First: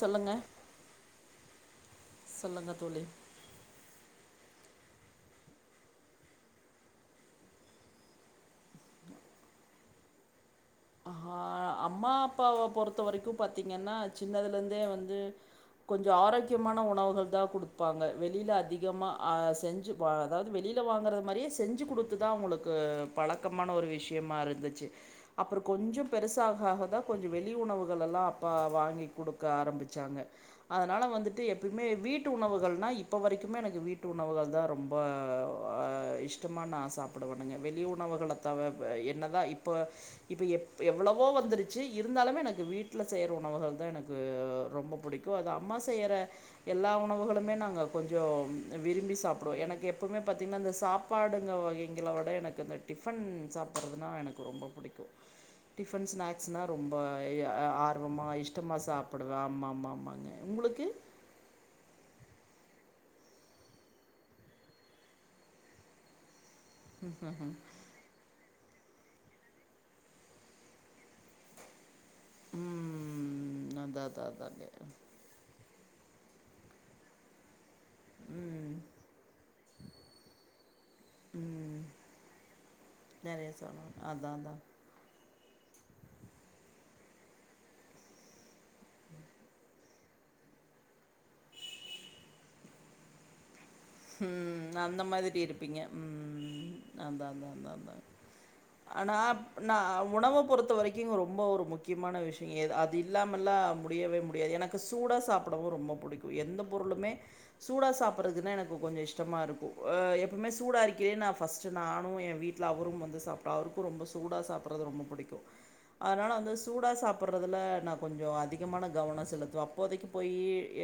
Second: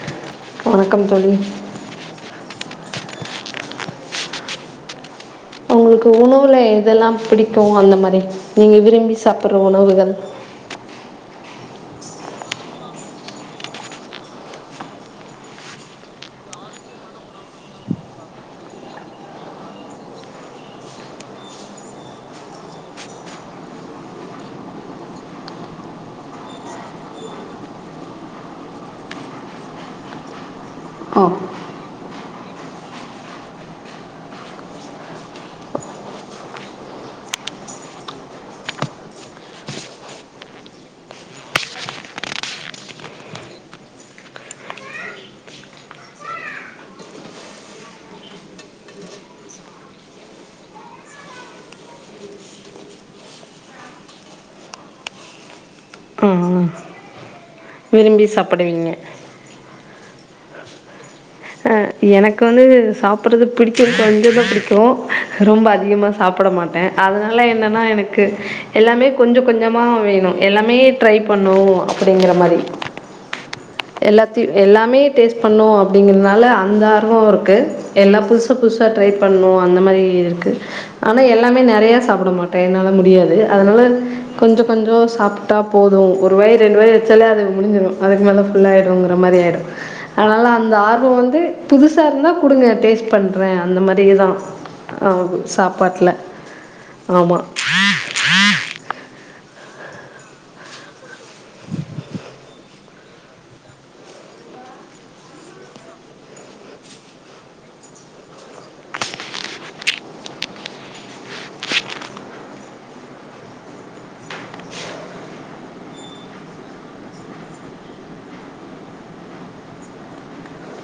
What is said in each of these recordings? சொல்லுங்க வணக்கம் தோழி சொல்லுங்க தோழி உங்களுக்கு உணவுல எதெல்லா பிடிக்கு அந்த மாரி நீங்க விரும்பி சாப்பர்ற உணவுகள் ஆஹா அம்மா அப்பாவ பொறுத்த வரைக்கு பாத்தீங்கன்னா சின்னதுலருந்தே வந்து கொஞ்சோ ஆரோக்கியமான உணவுகள் தா குடுப்பாங்க வெளியில அதிகமா ஆ செஞ்சு இப்ப அதாவது வெளியில வாங்கற மாரியே செஞ்சு குடுத்து தா அவுங்களுக்கு பழக்கமான ஒரு விஷ்யமா இருந்துச்சு அப்பறோ கொஞ்சோ பெ பெருசாகாக தா கொஞ்சோ வெளி உணவுகளெல்லா அப்பா வாங்கி குடுக்க ஆரம்பிச்சாங்க அதனால ஓ வந்துட்டு எப்பயுமே வீட்டு உணவுகள்னா இப்ப வரைக்கும்மே எனக்கு வீட்டு உணவுகள் தா ரொம் இப்ப ஆ ஆ இஷ்டமா ந சாப்புடவானுங்க வெளி உணவுகள தவர என்னதா இப்ப இப்ப எப் எவ்ளோவோ வந்துருச்சு இருந்தாலுமே எனக்கு வீட்ல செய்ற உணவுகள் தா எனக்கு ரொம்ப பிடிக் க்கு அது அம்மா செய்யற எல்லா உணவுகளுமே நாங்க கொஞ்சோ விரும்பி சாப்பிடுவோ எனக்கு எப்பவுமே பாத்தீங்கன்னா இந்த சாப் பாடுங்க வகைங்கள விட எனக்கு இந்த டிஃபன் சாப்பிட்றதுனா எனக்கு ரொம்ப புடிக்கு டிஃபன் ஸ்நாக்ஸ்னா ம், ரொம்ப எ அ விரும்பி ஆர்வமா இஷ்டமா சாப்பிடுவீங்க சாப்புட ஆமாமாமாங்க உங்களுக்கு அ எனக்கு வந்து சாப்புட்றது பிடிக்கு கொஞ்சமா பிடிக்கு ரொம்ப அதிகமா சாப்ட மாட்டே ட அதனால என்னன்னா எனக் க்கு எல்லாமே கொஞ்ச கொஞ்சமா வேணு எல்லாமே ட்ரை பண்ணு அப்படிங்கிற மாரி ம் அதா அதா எல்லாத்தையு அதாங்க எல்லாமே டேஸ்ட் பண்ணு அப்டிங்கறதுனால அந்த ஆர்வோ இருக்கு எல்லா புதுசு ம் புதுசா ட்ரை பண்ணு அந்த மாரி இருக்கு ஆனா எல்லாமே ம் நெறையா சாப்ட மாட்டே என்னால முடியாது நெறைய அதுனால சொன்ன அதா அதா கொஞ்ச கொஞ்சோ சாப் ட்டா போது ஒரு வாய் ரெண்டு வாய் வச்சாலே அது முடிஞ்சிரு அதுக்கு மேல ஃபுல்லாயிடுங்குற மாரி ஆயிடு அதனால அந்த ஆர்வோ வந்து புதுசா இருந்தா குடுங்க டேஸ்ட் பண்றே அந்த மாரியேதா ம் ஆது சாப்பாட்ல அந்தா அந்தா அந்தா அந்தானு ஆனா நா உணவ பொறுத்த வரைக்கு ரொம்ப ஒரு முக்கியமான விஷயோ எது அது அது இல்லாமல்லா முடியவே முடியாது எனக்கு சூடா சாப்புடவு ரொம்ப புடிக்கு எந்த பொருளுமே சூடா சாப்புடுறதுகுன்னா எனக் ப்போ கொஞ்ச இஷ்டமா இருக்கு அ எப்பமே சூடா இருக்கயிலே நா ஃபர்ஸ்ட்டு நானு ஏ வீட்ல அவரும் வந்து சாப் ட்டு அவருக்கு ரொம்ப சூடா சாப்புட்றது ரொம்ப புடிக்கு அதுனால வந்து சூடா சாப்புட்றதுல நா கொஞ்சோ அதிகமான கவனோ செலுத்துவே அப் இப்போதைக்கு போயி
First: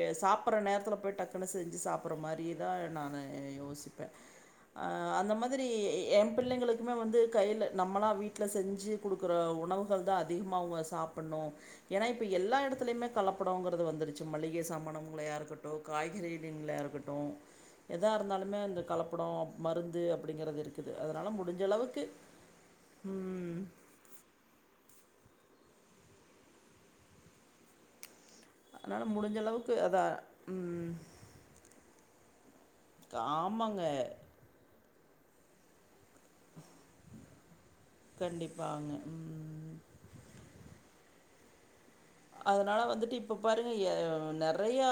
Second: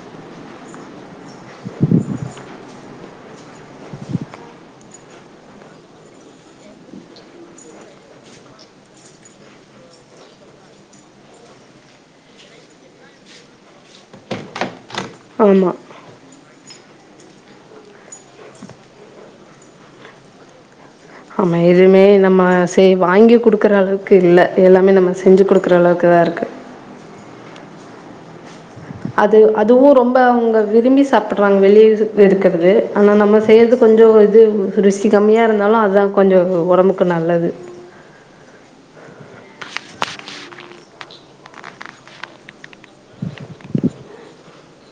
எ சாப்புட்ற நேரத்துல போய்டு டக்குனு செஞ்சு சாப்புட்ற மாரி இருக் குதா நானு யோசிப்பே ஆ அந்த மாதிரி ஏ பிள்ளைங்களுக்குமே வந்து கையில நம்மளா வீட்ல செஞ்சு குடுக்குற உணவுகள் தான் அதிகமா அவுங்க சாப்புட்ணு ஏன்னா இப்ப எல்லா எடத்துலயுமே கலப்படோங்குறது வந்துருச்சு மளிகை சாமானாவு களையா இருக்கட்டு ஆமாம் காய்கறிங்களையா இருக்கட்டு எதா இருந்தாலுமே அந்த கலப்படோ மருந்து அப்டிங்கிறது இருக்கு க்குது அதுனால ஆமா எதுவுமே நம்ம சே வாங்கி ம், குடுக்குற அளவுக் க்கு இல்ல எல்லாமே நம்ம செஞ்சு குடுக்குற அளவுக்கு தா இருக்கு அதனால் அது முடிஞ்ச அளவுக்கு அதுவு அதான் ரொம்ப அவுங்க ம், விரும்பி சாப்புட்றாங்க வெளியே சத்து இருக்குறது ஆனா நம்ம செய்றது ஆமாங்க கொஞ்சோ இது ருசி கம்மியா இருந்தாலு அதுதா கொஞ்சோ ஒடம்புக்கு நல்லது கண்டிப்பாங்க ம் அதுனால வந்துட்டு இப்ப பாருங்க எ அ நெறையா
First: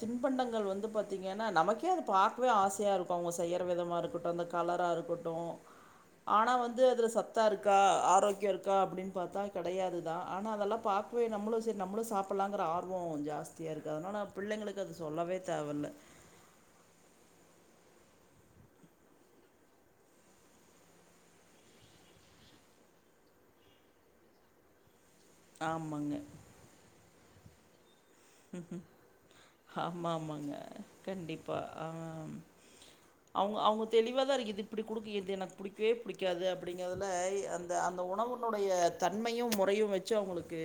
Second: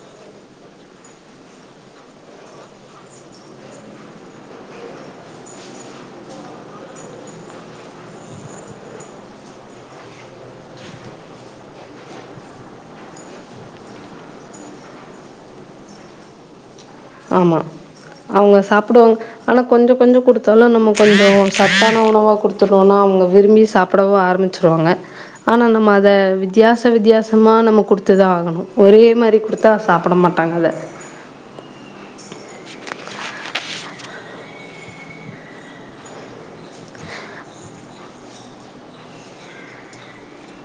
தின்பண்டங்கள் வந்து பாத்தீங்கென்னா நமக்கே கே அது பாக்கவே ஆசையாருக்கு அவுங்க செய்யற விதமா இருக்கட்டு அந்த கலராக இருக்கட்டு ஆனா வந்து அதுல சத்தா இருக்கா ஆரோக்கியோ இருக்கா அப்டின்னு பாத்தா கெடையாது தா ஆனா அதெல்லா பாக் போய் நம்மளு செரி நம்மளு சாப்புட்லாங்குற ஆர்வோ ஜாஸ்தியா இருக்கு அதுனால பிள்ளைங்களுக்கு அது சொல்லவே தேவல்ல ஆமா அவங்க சாப்புடுவாங்க ஆனா கொஞ்சோ கொஞ்சோ குடுத்தாலு நம்ம கொஞ்சோ சத்தான உணவா குடுத்துட்றோனா அவுங்க விரும்பி சாப்புடவு ஆரமிச்சு ருவாங்க ஆனா நம்ம அத ஆமாங்க வித்தியாச வித்தியாசமா நம்ம குடுத் துதா ஆகணு ஒரே மாரி குடுத்தா ஆமா, சாப்ட மாட்டாங்க ஆமாங்க. அத கண்டிப்பா ஆ ம் அவுங்க அவுங்க தெளிவா தா இருக்கு இது இப்புடி குடுக்கு இது எனக்கு புடிக்கவே புடிக்காது அப்டிங்கிறதுல எ அந் த அந்த உணவுனுடைய தன்மையு முறையு வச்சு அவுங்களுக்கு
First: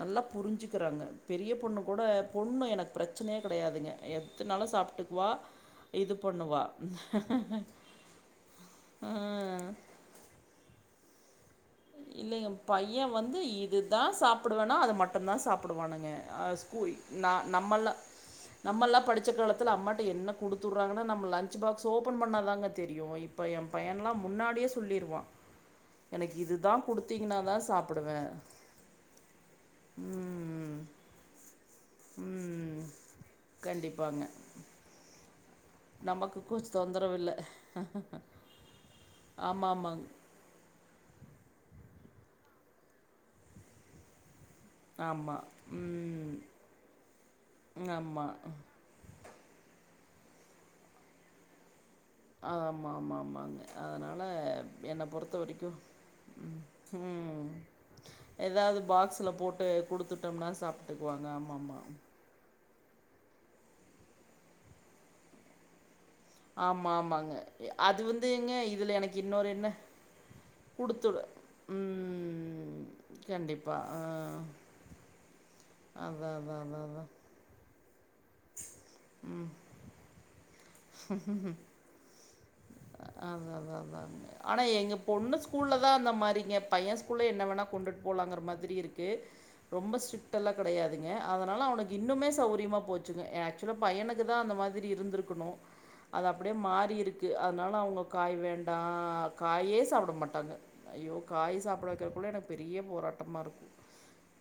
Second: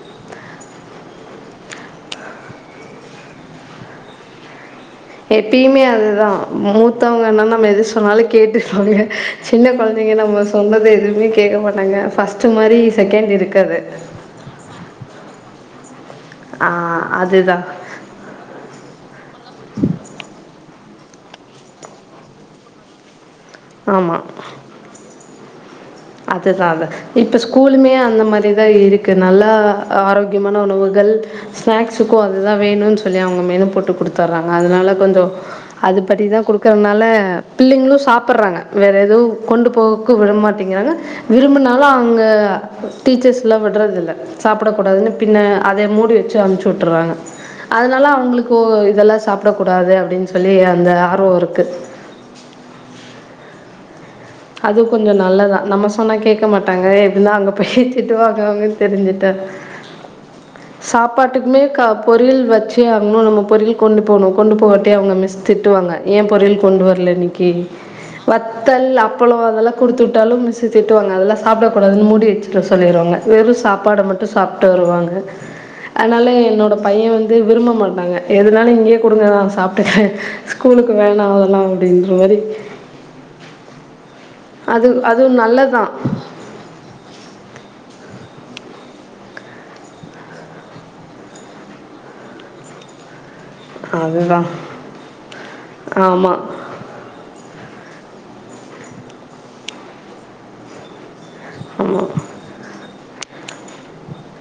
நல்லா புரிஞ்சுக்கிறாங்க பெரிய பொண்ணுக்கூட பொண்ணு எனக்கு ப்ரச்சனையே கெடையாதுங்க எத்தனாலு சாப்ட்டுக் எப்பையுமே அதுதா மூத் த்தவங்கனா நம்ம எது சொன்னாலு கேட்டுவாங்க ஆ. சின்ன கொழந்தைங்க நம்ம சொன்னத எதுவுமே கேக்க மாட் டாங்க இல்லைங்க ஃபஸ்ட்டு மாரி செகண்ட் இருக்காது புடுவானா அது மட்டுந்தா சாப்புடுவானுங்க ஆ நா நம்மல்லா நம்மல்லா படிச்ச காலத்துல அம்மாட்ட என்ன குடுத்துவுட்றாங்கன்னா நம்ம லஞ்ச் பாக்ஸ் ஓப்பன் பண்ணாதாங்க தெரியு இப் இப்ப ஏ பையன்லா ஆமா முன்னாடியே சொல்லிருவா அதுதா அது இப்ப தான் ஸ்கூலுமே அந்த சாப்பிடுவேன் மாரி தா இருக்கு நல்லா ஆரோக்கியமா ன்ன ம் உணவுகள் ஸ்நாக்ஸுக்கு அதுதா ம் வேணுன்னு சொல்லி அவுங்க மெனு போட்டு கண்டிப்பாங்க குடுத்துறாங்க அதுனால கொஞ்சோ அதுப்படி நமக்கு தா கொஞ்சம் குடுக்கறனால தொந்தரவு இல்லை பிள்ளைங்களு சாப் உட்டுறாங்க வேற எதோ கொண்டு ஆமாம் ஆமாங்க போகக்கு விடமாட்டேங்கிறாங்க விரும்புனாலு அங்க டீச்சர்ஸ்லா விடுறதில்ல சாப்பிடக்கூடாதுன்னு பின்ன ஆமாம் அத மூடி ம் வெச்சு அம்ச்சு விட்டுருறாங்க அதனால ஆமாம் அவங்களுக்கு ஓ இதெல்லா சாப்புட கூடாது அப்டின்னு சொல்லி அந்த ஆர்வோ இருக்கு ஆ ஆமா ஆமா ஆமாங்க அதனால அது என்ன கொஞ்சோ பொறுத்த நல்லதா வரைக்கோ நம்ம சொன்னா கேட்க மாட்டாங்க எப்டின்னா ம் அங்க போய் திட்டுவாங்க அவங்கன்னு எதாவது தெரிஞ்சுட்டா பாக்ஸ்ல போட்டு குடுத்துட்டோம்னா சாப்ட்டுக்குவாங்க சாப்பாட்டுக்குமே ஆமாமா க ஆம் பொரியல் வெச்சே ஆகணோ நம்ம பொரியல் கொண்டு போணோ கொண்டு போகாட்டி அவுங்க மிஸ் திட்டுவாங்க ஏ பொரியல் கொண்டு ஆமா வர்ல ஆமாங்க இன்னிக்கு அது வந்துங்க வத்தல் இதுல அப் எனக்கு கொழம்பு இன்னொரு என்ன அதெல்லா குடுத்து விட்டாலு மிஸு திட்டுவாங்க குடுத்துடு அதெல்லா சாப்புடக்கூடாதுன்னு மூடி வெச்சிட ம் சொல்லிடுவாங்க வெறு கண்டிப்பா சாப்பாட ஆ மட்டு சாப் ட்டு வருவாங்க அதனால அதா அதா என்னோட அதா அதா பைய வந் இது விரும்ப மாட்டாங்க எதுனாலு இங்கேயே குடுங்க நா சாப்ட்டுகிறே ஸ்கூல்க்கு வேணா அதெல்லா ன்று வரை அதா அதா அதா ஆனா அது எங்க அதுவு பொண்ணு நல்லதா ஸ்கூல்லதா அந்த மாரிங்க பைய ஸ்கூல்ல என்ன வேணா கொண்டுட்டு போலாங்குற மாரி இருக்கு ரொம்ப ஸ்ட்ரிக்டெல்லா கெடையாதுங்க அதனால அவனுக்கு இன்னுமே சௌரியமா போச்சுங்க எ ஆக்சுவலா பையனுக்குதா அதுதா அந்த மாதிரி இருந்தருக்கணு அது ஆமா அப்டியே மாறி இருக்கு க்கு அதனால அவுங்க காய் வேண்டா காயே சாப்ட மாட்டாங்க ஐயோ காய் சாப்ட ஆமா வெக்கறக்குள்ள எனக்கு பெரிய போராட்டமா இருக்கோ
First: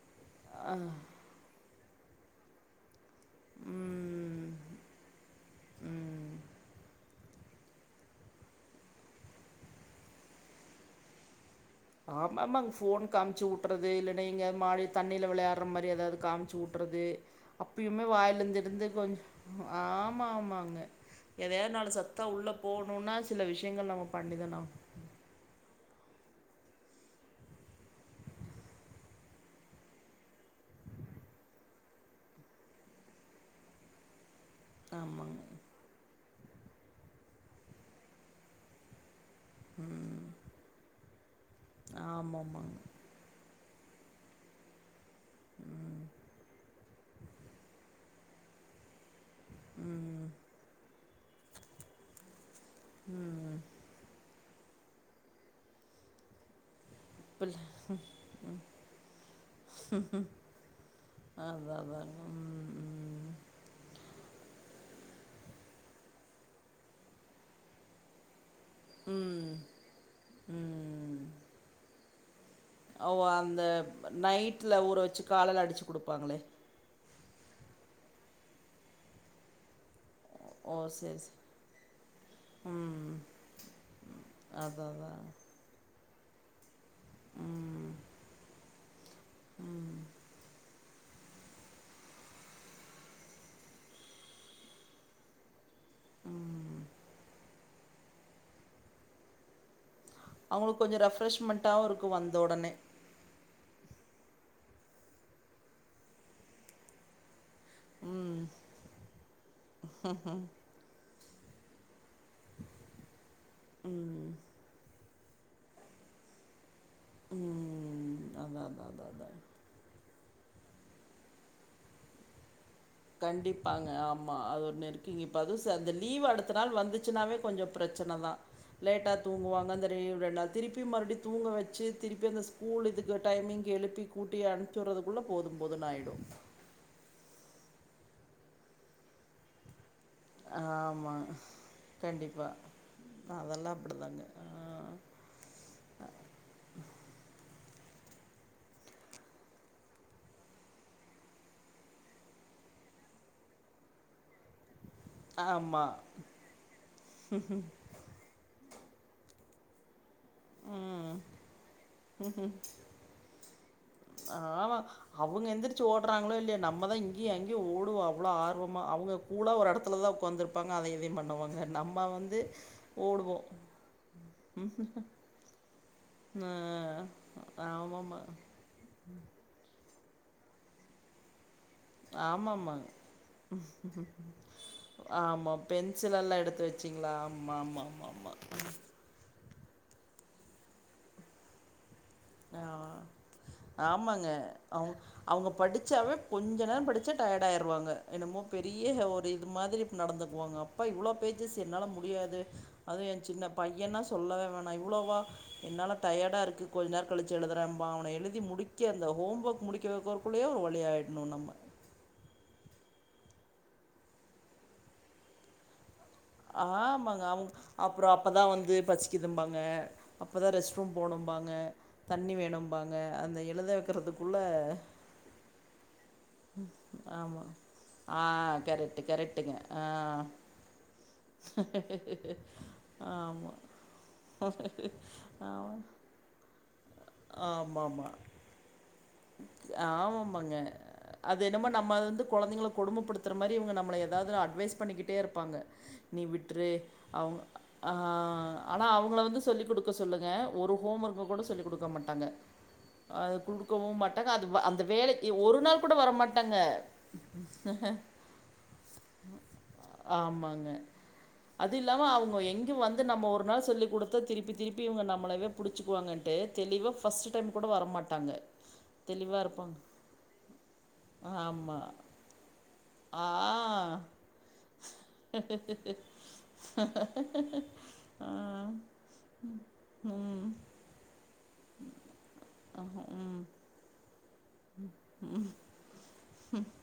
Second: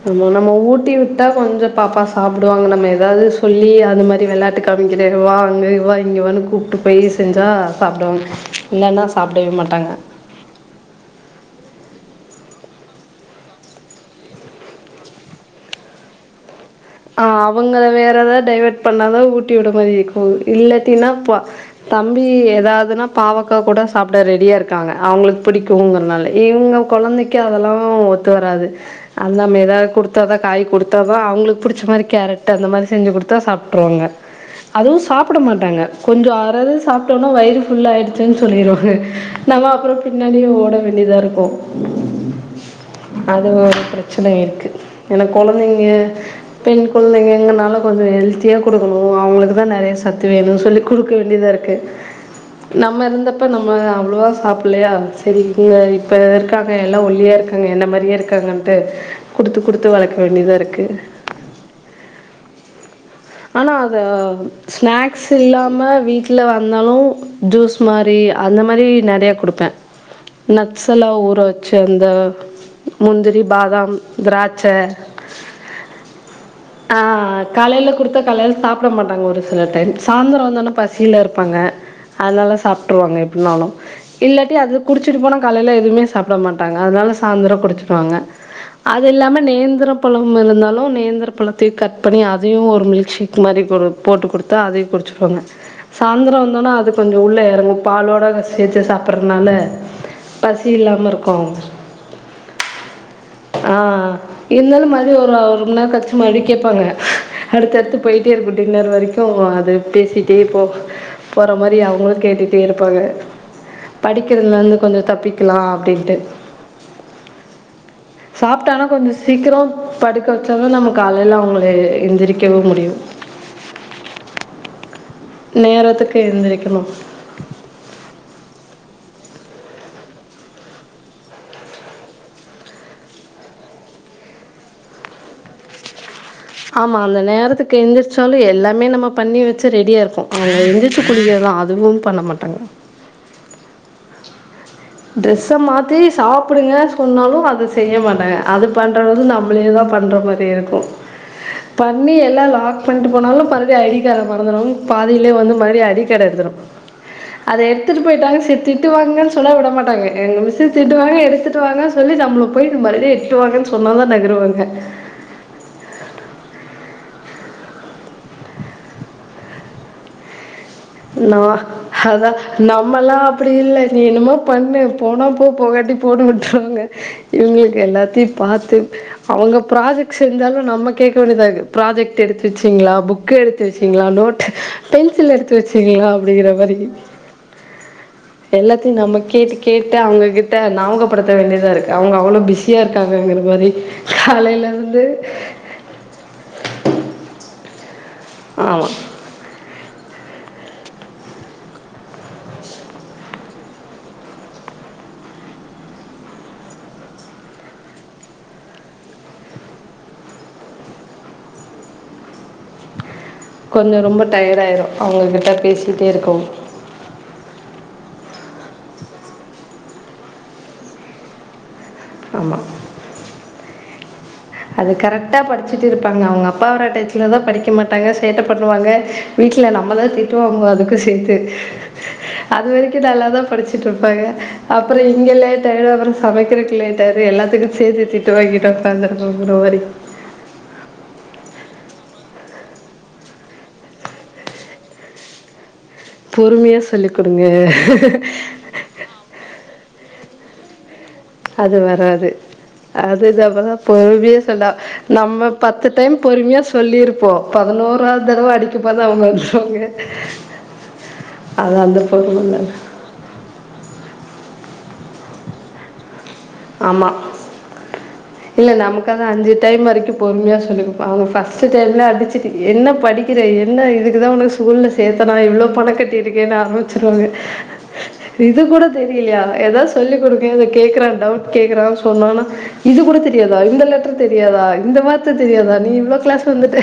ஆமா நம்ம ஊட்டி விட்டா கொஞ்சோ பாப்பா சாப்புடுவாங்க நம்ம எதாவது சொல்லி அந்த மாதிரி ம். வெளையாட்டு காமிக்கிற இங்க வா அங்க வா ம். இங்க வானு கூப்ட்டு போயி செஞ்சா சாப்டுவாங்க இல்லன்னா சாப்டவே மாட்டாங்க ஆமாமாங்க ஃபோன் காம்ச்சு ஊட்றது இல்ல நீங்க மாடி தண்ணில வெளையாடுற மாதிரி எதாவது காம்ச்சி ஊட் ஆ அவங்கள வேற எதாவ டைவர்ட் இருந்து கொஞ்ச பண்ணாதா ஊட்டி விட மாரி இருக்கோ ஆமா ஆமாங்க இல்லாட்டினா இப்ப எதையாவது நாலு சத்தா தம்பி உள்ள ஏதாவதுன்னா போணுன்னா சில பாவக்கா கூட விஷயங்கள் நம்ம சாப்ட ரெடியா பண்ணிதான ஆகணும் இருக்காங்க அவங்களுக் பிடிக்குங்கிறதுனால இவங்க கொழந்தைக்கு அதெல்லா ஒத்து வராது அது நம்ம எதாவது குடுத்தாதா காய் குடுத்தாதா அவுங்களுக்கு புடிச் ச மாரி கேரட்டு அந்த மாதிரி செஞ்சு குடுத்தா சாப்ட்ருவாங்க அதுவு சாப்புட ஆமாங்க மாட்டாங்க கொஞ்சோ அற இது சாப்ட்டோனா வயிறு ஃபுல்லாகிடுச்சுன்னு சொல்லிடுவாங்க நம்ம அப்புறோ ம் பின்னாடியே ஓட வேண்டியதா இருக்கோ ஆமாமாங்க அது ஒரு பிரச்சன இருக்கு ஏன்னா கொழந்தைங்க பெண் கொழந்தைங்க எங்கனால கொஞ்சோ ஹெல்த்தியா குடுக்கணு அவுங்குளுக்குதா நறைய சத்து ம் வேணு சொல்லி குடுக்க வேண்டியதா இருக்கு நம்ம இருந்தப்ப நம்ம அவ்ளோவா சாப்புடலையா சரி போங்க இப்ப இரு க்காங்க எல்லா ஒல்லியா பிள்ள இருக்காங்க என்ன மாரியே இருக்காங்கன்ட்டு குடுத்து குடுத்து வளக்க வேண்டியதா இருக்கு ஆ வ வ னும் ஆனா அத ஸ்நாக்ஸ் இல்லாம வீட்ல வந்தாலு ஜூஸ் மாரி அந்த மாரி நறைய ம் ம் குடுப்ப நட்ஸெல்லா ம் ஊற வெச்சு அந்த அவ்வோ முந்திரி அந்த பாதாம் திராட்சை நைட்ல ஊற வெச்சு காலையில அடிச்சு குடுப்பாங்களே அ காலையில குடுத்தா காலையில சாப்புட மாட்டாங்க ஒரு சில டைம் சாயந்திரோ வந்தவொன்னே ஓ சரி பசியில சரி இருப்பாங்க அதனால ம் சாப்ட்ருவாங்க எப்புடின்னாலோ இல்லாட்டி அது அதா அதா குடிச்சிட்டு போனா காலையில எதுவுமே சாப்புட மாட்டாங்க அதனால சாய்ந்தரோ ம் குடிச்சுடுவாங்க அது இல்லாம நேந்திர பழம் இருந்தாலு நேந்திர பழத் சுத்தி கட் பண்ணி அதையு ஒரு மில்க் ஷேக் மாரி போட்டு குடுத்தா அதையு குடிச்சுடுவாங்க சாய்ந்திரோ வந்தோனா அது கொஞ்சோ உள்ள எறங்கோ பாலோட சேத்து சாப்படுறதுனால அவ்ங்களுக்கு கொஞ்ச ரெஃப்ரெஷ்மெண்ட்டாவு இருக்கு வந்த ஒடனே ஆ இருந்தாலு மறுபடியு ஒரு ஒரு மண் நேர கழிச்சு மறுபடியு கேப்பாங்க அடுத்தடுத் போய்ட்டே ம் இருக்கு டின்னர் வரைக்கு அத பேசிட்டே போ போற மாரி அவ்ங்களுக் கேட்டுட்டே இருப்பாங்க ம் படிக்கிறதுல இருந்து கொஞ்ச தப்பிக்கலா அப்டின்ட்டு ம் அதா அதா சாப்ட்டானா அதா கொஞ்ச அதா சீக்கிரோ படுக்க வச்சா தா நம்ம காலைல அவ்ங்கள எந்திரிக்கவே முடியு கண்டிப்பாங்க ஆமா அது ஒன்னு ‌இருக்கு இங்க பதுசு அந்த நேரத்துக்கு லீவ் அடுத்த நாள் எந்திரிக்கணும் வந்துச்சுனாவே கொஞ்ச பிரச்சன தா லேட்டா தூங்குவாங்க அந்த லீவ் ரெண்டு நாள் திருப்பி மறுப்டி தூங்க வச்சு திருப்பி அந்தஸ் ஸ்கூல் இதுக்கு டைமிங்க்கு எழுப்பி கூட்டி அனுப்ச்சுட்றதுக்குள்ள போது போதுன் ஆயிடு ஆமா அந்த நேரத்துக்கு எந்திரிச்சாலு எல்லாமே நம்ம பண்ணி வெச்சு ரெடியா இருக்கு ஆ எந்திரிச்சு ஆமா குளிய தா அதுவு பண்ண கண்டிப்பா மாட்டாங்க அதெல்லா அப்டிதாங்க ஆ ட்ரெஸ்ஸ மாத்தி சாப்டுங்க சொன்னாலு அத செய்ய மாட்டாங்க அது பண்றது வந்து நம்மளே தா பண்ற மா ரி இருக்கு பண்ணி எல்லா லாக் பண்ணிட்டு போனாலு பருதி ஐ டி அத மறந்துரு பாதிலயே ஆ வந்து ஆமா மறுபடியு அடிக்டட் எடுத்துரு அத எடுத் துட்டு போயிட்டாங்க செரி திட்டுவாங்கன் சொன்னா விட மாட்டாங்க எங்க‌ மிஸ்ஸு ம் திட்டுவாங்க எடுத்துட்டு வாங்கன் சொல்லி நம்மள போய் மறுபடியு எட்டுவாங்க ஆ ஆனா அவுங்க எந்திரிச்சு ஓட்றாங்களோ இல்லையோ நம்ம தா இங்கயு அங்கயு ஓடுவோ அவ்ளோ ஆர்வமா அவ்ங்க கூலா ஒரு எடத்துல தா ஒக்காந்துருப் நா அதா நம்மலா ஓடுவோம் அப்டி இல்ல நீ என்னமோ பண்ணு போனா போ போகாட்டி போனு ஆ விட்ருவாங்க இவ்ங்களுக்கு ஆமாம்மா எல்லாத்தையு பாத்து அவ்ங்க ப்ராஜெக்ட் செஞ்சாலு நம்ம கேக்க வேண்டியதா இருக்கு ப்ராஜெக்ட் எடுத்து ஆமாம்மா வெச்சிங்ளா புக் எடுத்து வெச்சிங்ளா நோட்டு பென்சில் எடுத்து வெச்சி ன்சிலெல்லா எடுத்து வெச்சிஙளா ஆமாம்மாம்மாம்மா த்தயு நம்ம கேட்டு கேட்டு அவ்ங்ககிட்ட நாபகப்படுத்த வேண்டியதா இருக்கு அவ்ங்க அவ்ளோ ஆ பிஸியா இருக்காங்கங்கிற மாரி ஆமாங்க காலைல அவுங் இருந்து அவுங்க படிச்சாவே கொஞ்ச நேர படிச்சா டயர்ட் ஆயிருவாங்க என்னமோ பெரிய ஆமா ஒரு இது மாதிரி நடந்துக்குவாங்க அப்பா இவ்வளோ பேஜஸ் என்னால முடியாது அதுவு எ சின்ன பையனா சொல்லவே வேணா இவ்ளோவா என்னால டயர்டா இருக்கு கொஞ்ச நேர கழிச்சு எழுதுறன்பா அவன எழுதி முடிக்க இந்த ஹோம் ஒர்க் முடிக்க வெக்கற்க்குள்ளயு ஒரு வழி ஆய்ட்ணு நம்ம கொஞ்ச ரொம்ப டயர்ட் ஆயிரு அவ்ங்களுக் கிட்ட பேசிட்டே இருக்கவு ஆமாங்க அவ்ங்க அப்றோ அப்பதா வந்து பசிக்குன்பாங்க அப்ப தா ரெஸ்ட் ரூம் போணும்பாங்க தண்ணி ஆமா வேணும்பாங்க அந்த எழுத வெக்கிறதுக்குள்ள அது கரெக்ட படிச்சுட்டு இருப்பாங்க அவ்ங்க அப்பா வர டயத்துல தா ஆமா படிக்க மாட்டாங்க ஆ சேட்ட பண்ணுவாங்க கரெக்ட்டு கரெக்ட்டுங்க வீட்ல ஆ நம்ம தா திட்டுவாங்குவோ அதுக்கு சேத்து அது வரைக்கு நல்லா தா ஆமா படிச்சுட்ருப்பாங்க அப்றோ இங்க ஆமா லேட்டாயிரு அப்றோ சமைக்கிறதுக்குல்லையு செரி எல்லாத்துக்கு சேத்து திட்டு வாங்கிட்டு ஒக்காந்துரு ஆமா ஆமாங்க அது என்னமோ நம்ம வந்து கொழந்தைங்கள கொடுமப்படுத்துற மாரி இவ்ங்க நம்மள எதாவ்து அட்வைஸ் பண்ணிக்கிட்டே இருப்பாங்க நீ விட்ரு பொறுமையாக சொல்லிக் அவ்ங்க கொடுங்க ஆ ஆனா அவ்ங்கள வந்து சொல்லிக் குடுக்க சொல்லுங்க ஒரு ஹோம் ஒர்க் அது வராது அது இது அப்பதா குடுக்கவும் மாட்டாங்க. பொறுமையே அது வ சொல்ல அந்த வேலைக்கு நம்ம ஒரு நாள் பத்து கூட டைம் பொறுமையா வரமாட்டாங்க. சொல்லிருப்போ பதினோராவ்து தடவ அடிக் க்க போனா அவ்ங்க [unintelligible] ஆமாங்க. அது இல்லாம அவுங்க எங்க வந் வந்து நம்ம ஒரு நாள் சொல்லி கொடுத்தா திருப்பி திருப்பி இவங்க நம்மளவே புடிச்சிக்குவாங்கன்ட்டு தெளிவா ஆமாம் ஃபஸ்டு டைம் கூட வரமாட்டாங்க இல்ல நமக்காது தெளிவா இருப்பாங்க. அஞ்சுடைம் வரைக்கு பொறுமையா சொல்லிருப்போ அவங்க ஃபர்ஸ்ட் ஆமா. டைம்ல அடிச்சிட்டு என்னப் ஆ. படிக்கிற என்ன இதுக்குதா உனக்கு ஸ்கூல்ல சேத்தனா இவ்ளோ பண கட்டியிருக்கேனு ஆரமிச்சிருவாங்க ஆ. இது கூட தெரியலையா ஏதாது சொல்லி கொடுங்க ம். இத கேக்குறா டவுட் கேக்குறா சொன்னானா அஹ. இது கூட ம். தெரியாதா இந்தள ட்டர் தெரியாதா இந்த வார்த்த தெரியாதா நீ இவ்ளோ கிளாஸ் வந்துட்ட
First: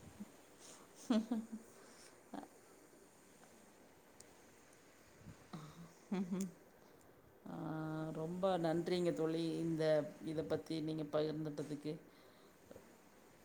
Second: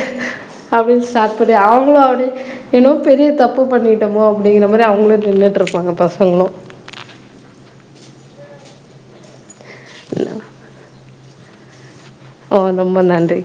அப்டினு ஸ்டார்ட் பண்ணி அவங்களு அப்டி என்னோ பெரிய தப்பு பண்ணிட்டமோ அப்டிங்கிற மாரி அவங் அவங்களு நின்னுட்ருப்பாங்க பசங்களு ரொம்ப நன்றிங்க தோழி இந்த இத பத்தி நீங்க பகிர்ந்துட்டதுகு ஓ ரொம்ப நன்றி